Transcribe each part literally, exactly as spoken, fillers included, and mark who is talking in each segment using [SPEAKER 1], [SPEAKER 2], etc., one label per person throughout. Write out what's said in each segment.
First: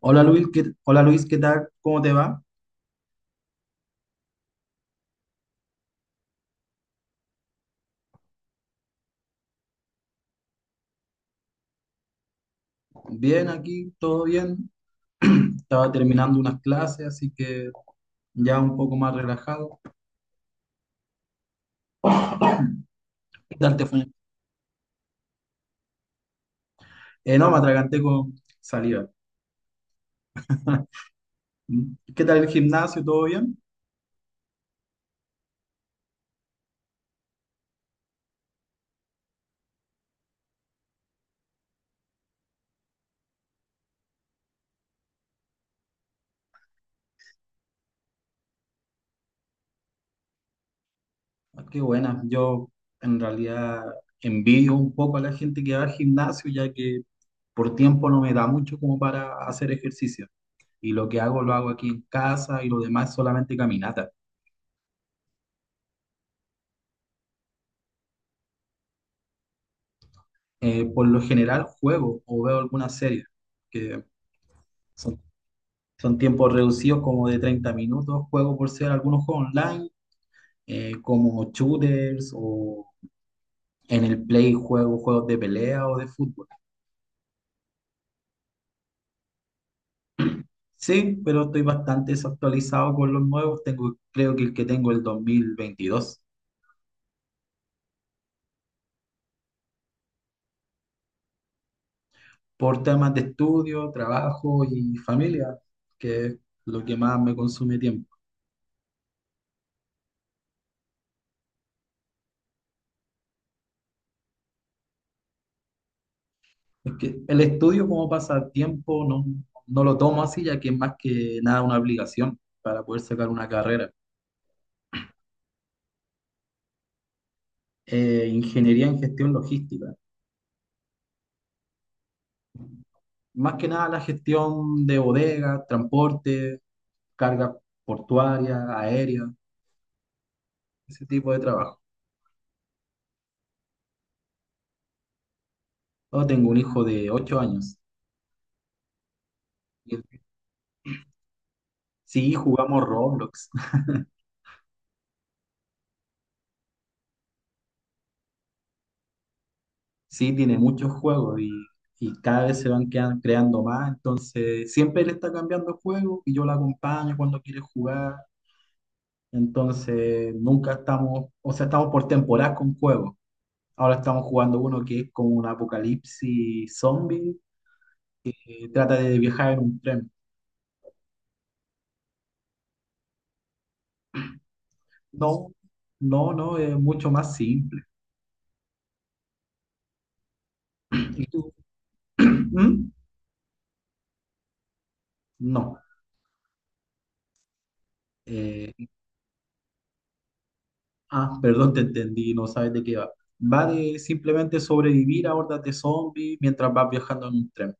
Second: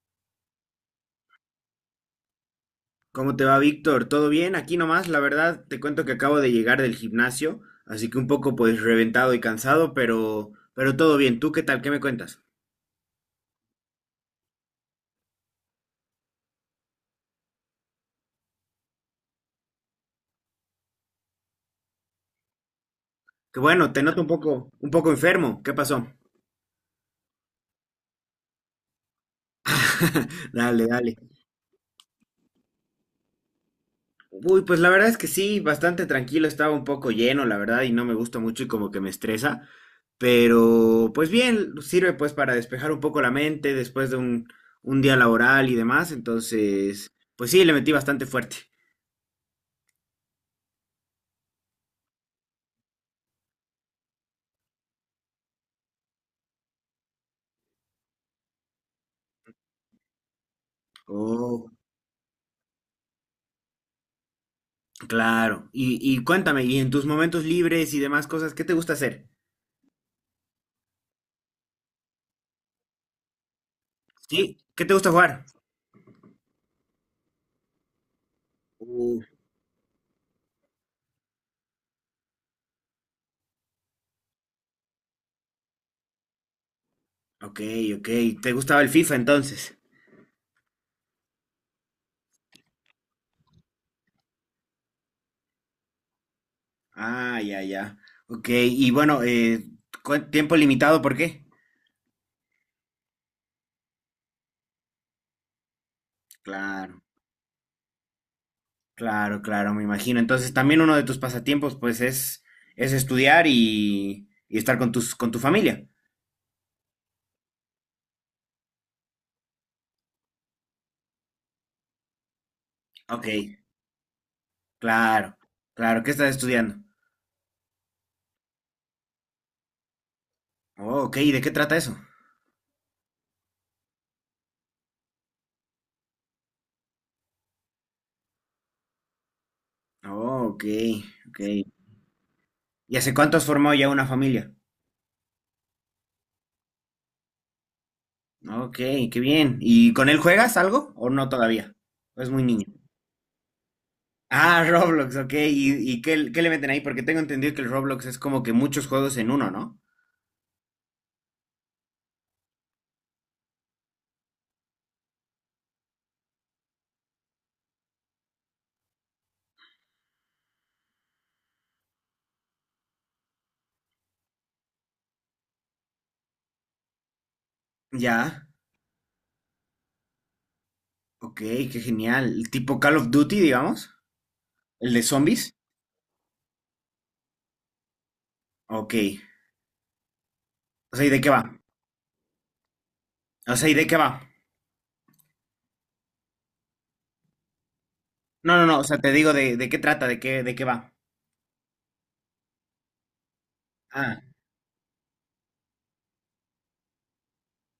[SPEAKER 1] Hola Luis, ¿qué, hola Luis, ¿qué tal? ¿Cómo te va?
[SPEAKER 2] ¿Cómo te va, Víctor? ¿Todo bien? Aquí nomás, la verdad, te cuento que acabo de llegar del gimnasio, así que un poco pues reventado y cansado, pero pero todo bien. ¿Tú qué tal? ¿Qué me cuentas?
[SPEAKER 1] Bien aquí, todo bien. Estaba terminando unas clases, así que ya un poco más relajado. ¿Qué
[SPEAKER 2] Que
[SPEAKER 1] tal te
[SPEAKER 2] bueno, te
[SPEAKER 1] fue?
[SPEAKER 2] noto un poco un poco enfermo. ¿Qué pasó?
[SPEAKER 1] Eh, no, me atraganté con saliva.
[SPEAKER 2] Dale, dale.
[SPEAKER 1] Mm. ¿Qué tal el gimnasio? ¿Todo bien?
[SPEAKER 2] Uy, pues la verdad es que sí, bastante tranquilo, estaba un poco lleno, la verdad, y no me gusta mucho y como que me estresa, pero pues bien, sirve pues para despejar un poco la mente después de un un día laboral y demás, entonces, pues sí, le metí bastante fuerte.
[SPEAKER 1] Ah, qué buena. Yo en realidad envidio un poco a la gente que va al gimnasio, ya que por tiempo no me da mucho como para hacer ejercicio. Y lo que hago lo hago
[SPEAKER 2] Oh.
[SPEAKER 1] aquí en casa y lo demás es solamente caminata.
[SPEAKER 2] Claro. Y, y cuéntame, y en tus momentos libres y demás cosas, ¿qué te gusta hacer?
[SPEAKER 1] Eh, por lo general juego o veo alguna serie que...
[SPEAKER 2] ¿Sí? ¿Qué te gusta
[SPEAKER 1] Son,
[SPEAKER 2] jugar?
[SPEAKER 1] son tiempos reducidos como de treinta minutos, juego por ser
[SPEAKER 2] Uh,
[SPEAKER 1] algunos juegos online, eh, como shooters o en el Play juego juegos de pelea o de fútbol.
[SPEAKER 2] ok, ok. ¿Te gustaba el FIFA entonces?
[SPEAKER 1] Sí, pero estoy bastante desactualizado con los nuevos. Tengo, creo que el que tengo es el dos mil veintidós,
[SPEAKER 2] Ah, ya, ya. Ok, y bueno, eh, cu- tiempo limitado, ¿por qué?
[SPEAKER 1] por temas de estudio, trabajo y familia, que es lo que
[SPEAKER 2] Claro,
[SPEAKER 1] más me consume tiempo.
[SPEAKER 2] claro, claro, me imagino. Entonces también uno de tus pasatiempos, pues, es, es estudiar y, y estar con tus, con tu familia.
[SPEAKER 1] Es que el estudio como pasatiempo no, no lo tomo así, ya que es más que nada una obligación para poder sacar
[SPEAKER 2] Ok,
[SPEAKER 1] una carrera.
[SPEAKER 2] claro, claro. ¿Qué estás estudiando?
[SPEAKER 1] Eh, ingeniería en gestión logística.
[SPEAKER 2] Oh, ok, ¿y de qué trata eso?
[SPEAKER 1] Más que nada la gestión de bodegas, transporte, carga portuaria, aérea,
[SPEAKER 2] Oh, ok,
[SPEAKER 1] ese tipo de
[SPEAKER 2] ok.
[SPEAKER 1] trabajo.
[SPEAKER 2] ¿Y hace cuánto has formado ya una familia?
[SPEAKER 1] Yo tengo un hijo de ocho años.
[SPEAKER 2] Ok, qué bien. ¿Y
[SPEAKER 1] y él-
[SPEAKER 2] con él juegas algo o no todavía? ¿O Es
[SPEAKER 1] Sí,
[SPEAKER 2] muy niño.
[SPEAKER 1] jugamos Roblox.
[SPEAKER 2] Ah, Roblox, ok. ¿Y, y qué, qué le meten ahí? Porque tengo entendido que el Roblox es como que muchos juegos en uno, ¿no?
[SPEAKER 1] Sí, tiene muchos juegos y, y cada vez se van quedan- creando más. Entonces, siempre él está cambiando el juego y yo lo acompaño cuando quiere jugar. Entonces, nunca estamos, o sea, estamos por temporada con juegos. Ahora estamos jugando uno que es como un apocalipsis zombie.
[SPEAKER 2] Ya,
[SPEAKER 1] Eh, trata de viajar en un tren.
[SPEAKER 2] ok, qué genial. Tipo Call of Duty, digamos. El de
[SPEAKER 1] No,
[SPEAKER 2] zombies.
[SPEAKER 1] no, no, es mucho más simple.
[SPEAKER 2] Ok. O sea, ¿y de
[SPEAKER 1] ¿Y
[SPEAKER 2] qué
[SPEAKER 1] tú?
[SPEAKER 2] va?
[SPEAKER 1] ¿Mm?
[SPEAKER 2] O sea, ¿y de qué va?
[SPEAKER 1] No.
[SPEAKER 2] No, no, no, o
[SPEAKER 1] Eh,
[SPEAKER 2] sea, te digo de, de qué trata, de, qué, de qué va.
[SPEAKER 1] ah, perdón, te entendí, no sabes de qué va. Va de
[SPEAKER 2] Ah,
[SPEAKER 1] simplemente sobrevivir a hordas de zombies mientras vas viajando en un tren.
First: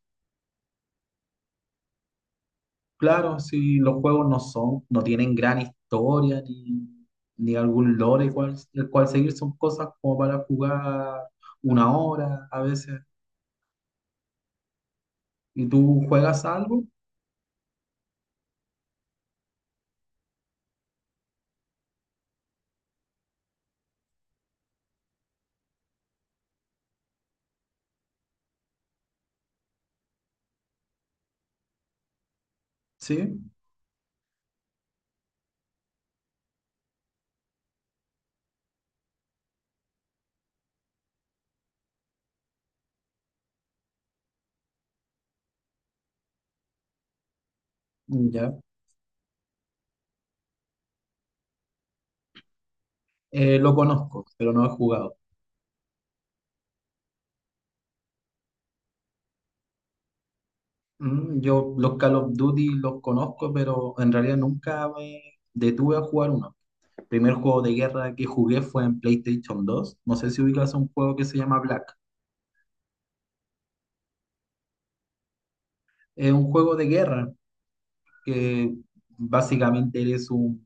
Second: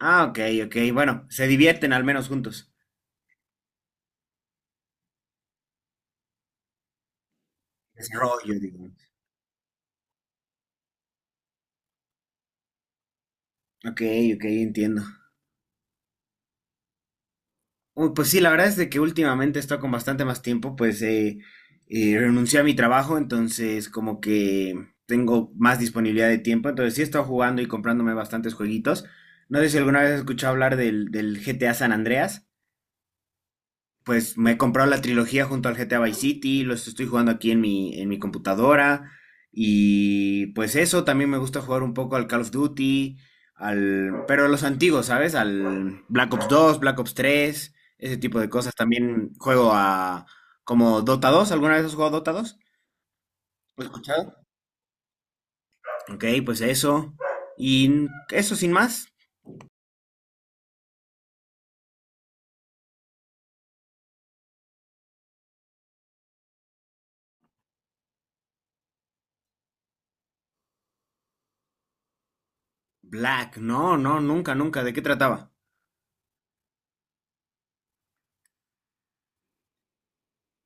[SPEAKER 2] ah, ok, ok. Bueno, se divierten al menos juntos.
[SPEAKER 1] Claro, si los juegos no son, no tienen gran historia ni, ni algún lore el cual,
[SPEAKER 2] Desarrollo, digo.
[SPEAKER 1] el cual seguir, son cosas como para jugar una hora a veces.
[SPEAKER 2] Ok, ok, entiendo.
[SPEAKER 1] ¿Y tú juegas algo?
[SPEAKER 2] Uy, pues sí, la verdad es de que últimamente he con bastante más tiempo, pues eh, eh, renuncié a mi trabajo, entonces como que tengo más disponibilidad de tiempo, entonces sí he estado jugando y comprándome bastantes jueguitos. No sé si alguna vez has escuchado hablar del, del G T A San Andreas.
[SPEAKER 1] Sí,
[SPEAKER 2] Pues me he comprado la trilogía junto al G T A Vice City, los estoy jugando aquí en mi, en mi computadora. Y pues eso, también me gusta jugar un poco al Call of Duty, al, pero los antiguos, ¿sabes? Al Black Ops dos, Black Ops tres, ese tipo de
[SPEAKER 1] ya.
[SPEAKER 2] cosas. También juego a como Dota dos, ¿alguna vez has jugado Dota dos?
[SPEAKER 1] Eh, lo
[SPEAKER 2] ¿Lo has
[SPEAKER 1] conozco,
[SPEAKER 2] escuchado?
[SPEAKER 1] pero no he jugado.
[SPEAKER 2] Ok, pues eso. Y n- eso sin más.
[SPEAKER 1] Mm, yo los Call of Duty los conozco, pero en realidad nunca me detuve a jugar uno. El primer juego de guerra que jugué fue en PlayStation dos. No sé si ubicas un juego que se llama Black.
[SPEAKER 2] Black, no, no, nunca, nunca. ¿De qué trataba?
[SPEAKER 1] Es un juego de guerra que básicamente eres un,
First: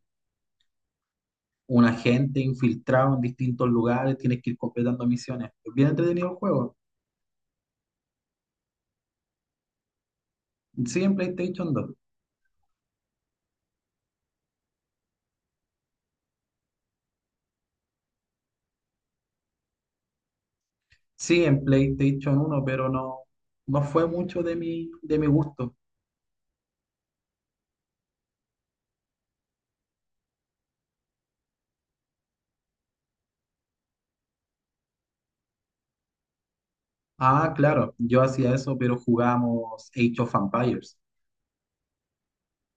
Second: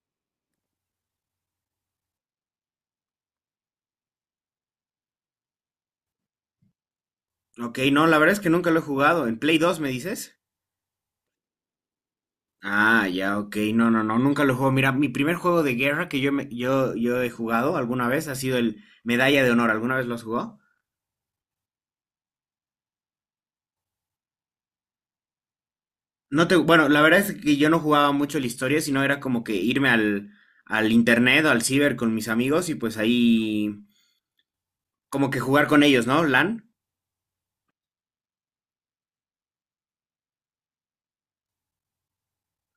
[SPEAKER 1] un agente infiltrado en distintos lugares, tienes que ir completando misiones. Es bien entretenido el juego.
[SPEAKER 2] Ok, no, la verdad es que nunca lo he jugado. ¿En Play dos me dices?
[SPEAKER 1] Sí, en PlayStation dos.
[SPEAKER 2] Ah, ya, ok. No, no, no, nunca lo juego. Mira, mi primer juego de guerra que yo, me- yo, yo he jugado alguna vez ha sido el Medalla de Honor. ¿Alguna vez lo has jugado?
[SPEAKER 1] Sí, en PlayStation uno, pero no, no fue mucho de mi, de mi gusto.
[SPEAKER 2] No te, bueno, la verdad es que yo no jugaba mucho la historia, sino era como que irme al, al internet o al ciber con mis amigos y pues ahí como que jugar con ellos, ¿no? LAN.
[SPEAKER 1] Ah, claro, yo hacía eso, pero jugábamos Age of Empires.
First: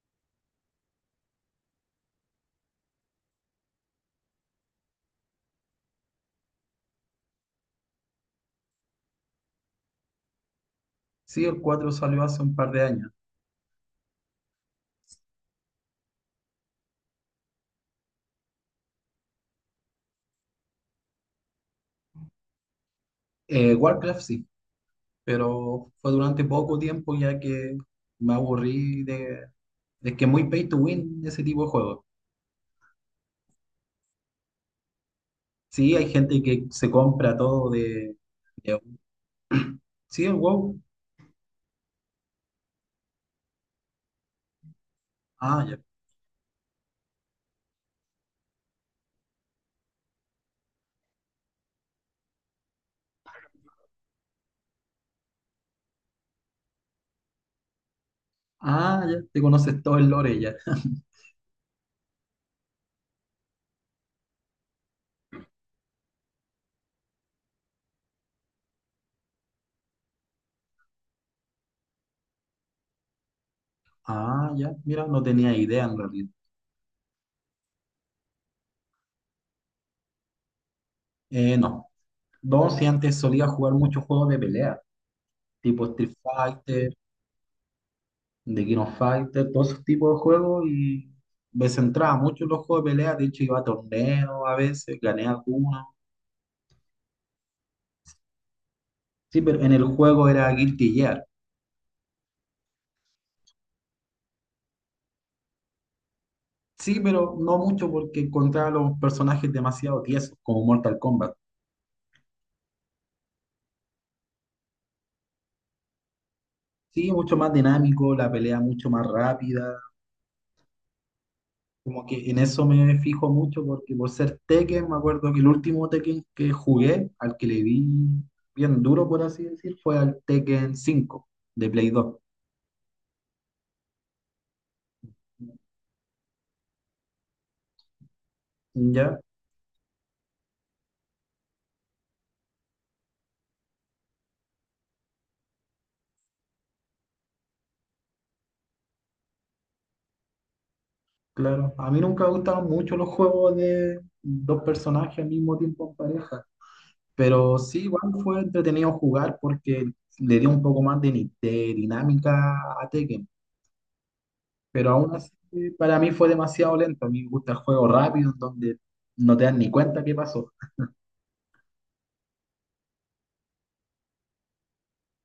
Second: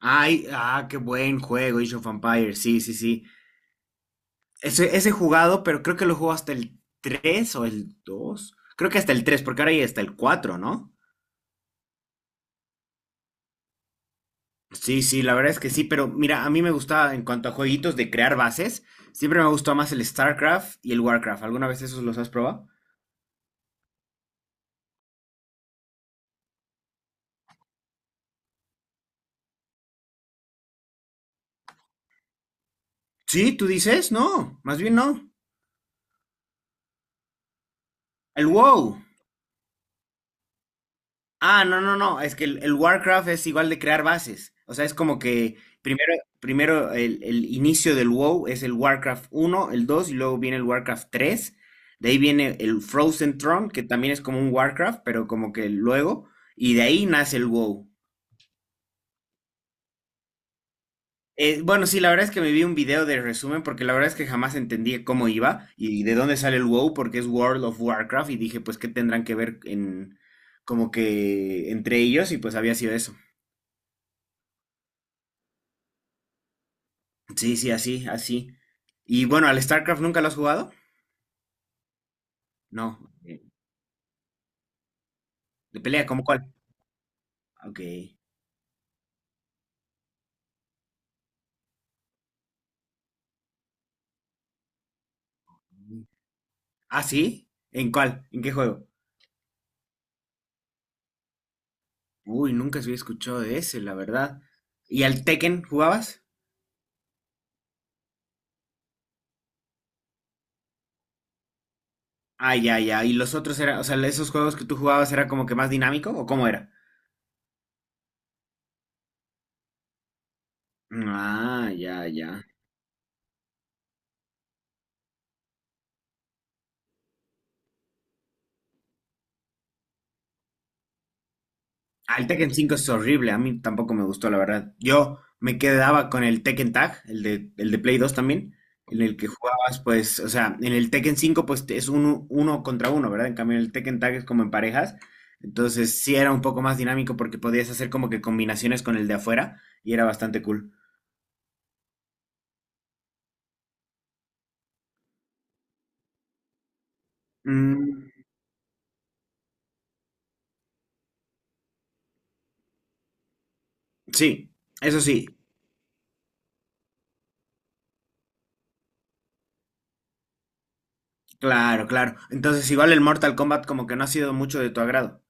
[SPEAKER 2] Ay, ah, qué buen juego, Age of Empires. Sí, sí, sí. Ese, ese he jugado, pero creo que lo juego hasta el tres o el dos. Creo que hasta el tres, porque ahora ya está el cuatro, ¿no?
[SPEAKER 1] Sí, el cuatro salió hace un par de años.
[SPEAKER 2] Sí, sí, la verdad es que sí, pero mira, a mí me gustaba en cuanto a jueguitos de crear bases, siempre me gustó más el StarCraft y el WarCraft. ¿Alguna vez esos los has probado?
[SPEAKER 1] Eh, Warcraft sí, pero fue durante poco tiempo ya que me aburrí de, de que muy pay to win ese tipo de juegos.
[SPEAKER 2] Sí, tú dices, no, más bien no.
[SPEAKER 1] Sí, hay gente que se compra todo de...
[SPEAKER 2] El
[SPEAKER 1] de-
[SPEAKER 2] WoW.
[SPEAKER 1] Sí, el WoW.
[SPEAKER 2] Ah, no, no, no, es que el, el WarCraft es igual de crear bases. O sea, es como que
[SPEAKER 1] Ah, ya.
[SPEAKER 2] primero, primero el, el inicio del WoW es el WarCraft uno, el dos y luego viene el WarCraft tres. De ahí viene el Frozen Throne, que también es como un WarCraft, pero como que luego. Y de ahí nace el WoW.
[SPEAKER 1] Ah, ya, te conoces todo el lore ya.
[SPEAKER 2] Eh, bueno, sí, la verdad es que me vi un video de resumen porque la verdad es que jamás entendí cómo iba y de dónde sale el WoW porque es World of Warcraft y dije pues qué tendrán que ver en como que entre ellos y pues había sido eso.
[SPEAKER 1] Ah, ya, mira, no tenía idea en realidad.
[SPEAKER 2] Sí, sí, así, así. Y bueno, ¿al StarCraft nunca lo has jugado?
[SPEAKER 1] Eh, no. Dos, si
[SPEAKER 2] No.
[SPEAKER 1] antes
[SPEAKER 2] Eh,
[SPEAKER 1] solía jugar muchos juegos de pelea,
[SPEAKER 2] ¿De
[SPEAKER 1] tipo
[SPEAKER 2] pelea?
[SPEAKER 1] Street
[SPEAKER 2] ¿Cómo cuál?
[SPEAKER 1] Fighter,
[SPEAKER 2] Ok.
[SPEAKER 1] de King of Fighters, todos esos tipos de juegos y me centraba mucho en los juegos de pelea, de hecho iba a torneos a veces, gané algunos.
[SPEAKER 2] ¿Ah, sí? ¿En cuál? ¿En qué juego?
[SPEAKER 1] Sí, pero en el juego era Guilty Gear.
[SPEAKER 2] Uy, nunca se había escuchado de ese, la verdad. ¿Y al Tekken jugabas?
[SPEAKER 1] Sí, pero no mucho porque encontraba los personajes demasiado tiesos, como Mortal Kombat.
[SPEAKER 2] Ah, ya, ya. ¿Y los otros eran, o sea, esos juegos que tú jugabas era como que más dinámico o cómo era?
[SPEAKER 1] Sí, mucho más dinámico, la pelea mucho más rápida.
[SPEAKER 2] Mm, ah, ya,
[SPEAKER 1] Como que en
[SPEAKER 2] ya.
[SPEAKER 1] eso me fijo mucho porque por ser Tekken, me acuerdo que el último Tekken que jugué, al que le vi bien duro, por así decir, fue al Tekken cinco de Play
[SPEAKER 2] Ah,
[SPEAKER 1] dos.
[SPEAKER 2] el Tekken cinco es horrible, a mí tampoco me gustó, la verdad. Yo me quedaba con el Tekken Tag, el de, el de Play dos también, en el
[SPEAKER 1] ¿Ya?
[SPEAKER 2] que jugabas, pues, o sea, en el Tekken cinco, pues te- es uno, uno contra uno, ¿verdad? En cambio, en el Tekken Tag es como en parejas. Entonces, sí era un poco más dinámico porque podías hacer como que combinaciones con el de afuera y era bastante cool.
[SPEAKER 1] Claro, a mí nunca me gustaron mucho los juegos de dos personajes al mismo tiempo en pareja, pero sí,
[SPEAKER 2] Mm,
[SPEAKER 1] igual fue entretenido jugar porque le dio un poco más de, ni- de dinámica a Tekken,
[SPEAKER 2] sí,
[SPEAKER 1] pero
[SPEAKER 2] eso
[SPEAKER 1] aún
[SPEAKER 2] sí,
[SPEAKER 1] así para mí fue demasiado lento, a mí me gusta el juego rápido en donde no te das ni cuenta qué pasó.
[SPEAKER 2] claro, claro. Entonces, igual el Mortal Kombat como que no ha sido mucho de tu agrado.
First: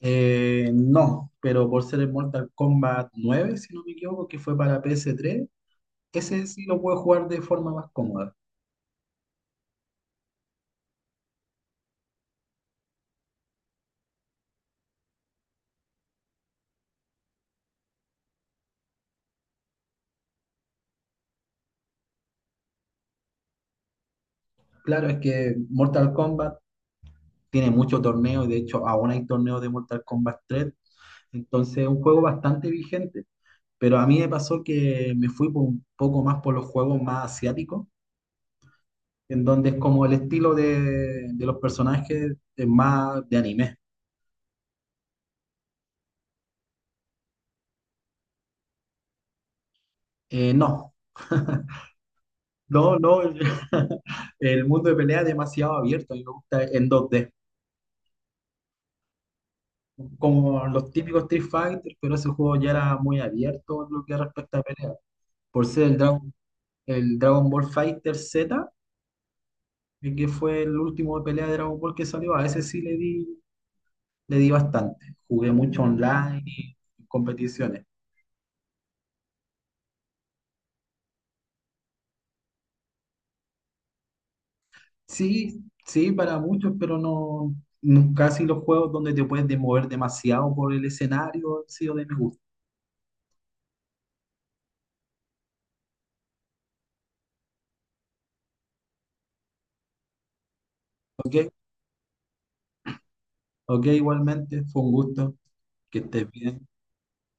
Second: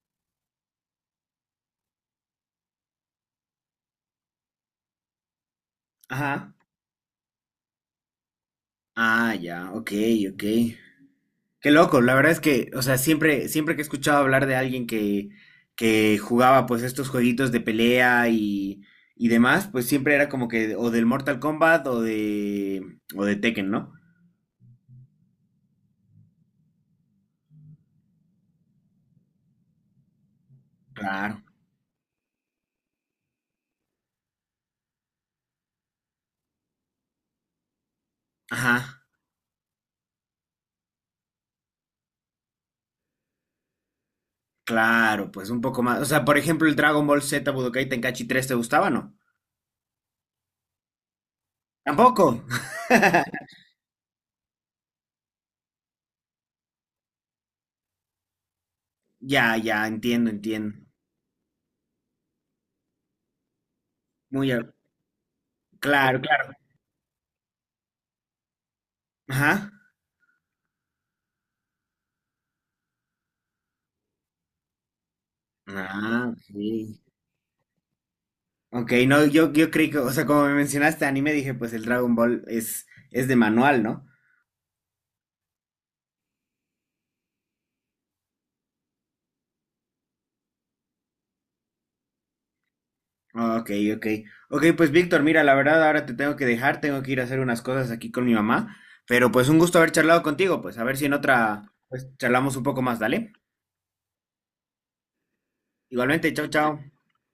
[SPEAKER 1] Eh, no, pero por ser el Mortal Kombat nueve, si no me equivoco, que fue para P S tres, ese
[SPEAKER 2] Ajá.
[SPEAKER 1] sí lo puedo jugar de forma más cómoda.
[SPEAKER 2] Ah, ya, ok, ok. Qué loco, la verdad es que, o sea, siempre, siempre que he escuchado hablar de alguien que, que jugaba pues estos jueguitos de pelea y, y demás, pues siempre era como que o del Mortal Kombat o de, o de Tekken, ¿no?
[SPEAKER 1] Claro, es que Mortal Kombat tiene muchos torneos y de hecho aún hay torneos de Mortal Kombat tres,
[SPEAKER 2] Claro.
[SPEAKER 1] entonces es un juego bastante vigente, pero a mí me pasó que me fui por un poco más por los juegos más asiáticos,
[SPEAKER 2] Ajá,
[SPEAKER 1] en donde es como el estilo de, de los personajes es más de anime.
[SPEAKER 2] claro, pues un poco más. O sea, por ejemplo, el Dragon Ball Z Budokai Tenkaichi tres, ¿te gustaba o no?
[SPEAKER 1] Eh, no,
[SPEAKER 2] Tampoco.
[SPEAKER 1] no, no, el, el mundo de pelea es demasiado abierto, a mí me gusta en dos d
[SPEAKER 2] Ya, ya, entiendo,
[SPEAKER 1] como
[SPEAKER 2] entiendo.
[SPEAKER 1] los típicos Street Fighter, pero ese juego ya era muy abierto en lo que
[SPEAKER 2] Muy,
[SPEAKER 1] respecta a
[SPEAKER 2] a-
[SPEAKER 1] pelea, por ser el
[SPEAKER 2] claro,
[SPEAKER 1] Dragon,
[SPEAKER 2] claro.
[SPEAKER 1] el Dragon Ball Fighter Z,
[SPEAKER 2] Ajá.
[SPEAKER 1] eh, que fue el último de pelea de Dragon Ball que salió. A ese sí le di, le di bastante. Jugué mucho
[SPEAKER 2] Ah,
[SPEAKER 1] online y
[SPEAKER 2] sí.
[SPEAKER 1] en competiciones.
[SPEAKER 2] Ok, no, yo, yo creí que, o sea, como me mencionaste anime, dije, pues el Dragon Ball es, es de manual, ¿no?
[SPEAKER 1] Sí, sí, para muchos, pero no, no- casi los juegos donde te puedes de- mover demasiado por el escenario han sido de mi gusto.
[SPEAKER 2] Ah, ok, ok. Ok, pues Víctor, mira, la verdad ahora te tengo que dejar, tengo que ir a hacer unas cosas aquí con mi mamá, pero pues un gusto haber charlado contigo, pues a ver si en
[SPEAKER 1] Ok,
[SPEAKER 2] otra, pues charlamos un poco más, ¿dale?
[SPEAKER 1] ok, igualmente, fue un gusto que estés
[SPEAKER 2] Igualmente, chao,
[SPEAKER 1] bien.
[SPEAKER 2] chao.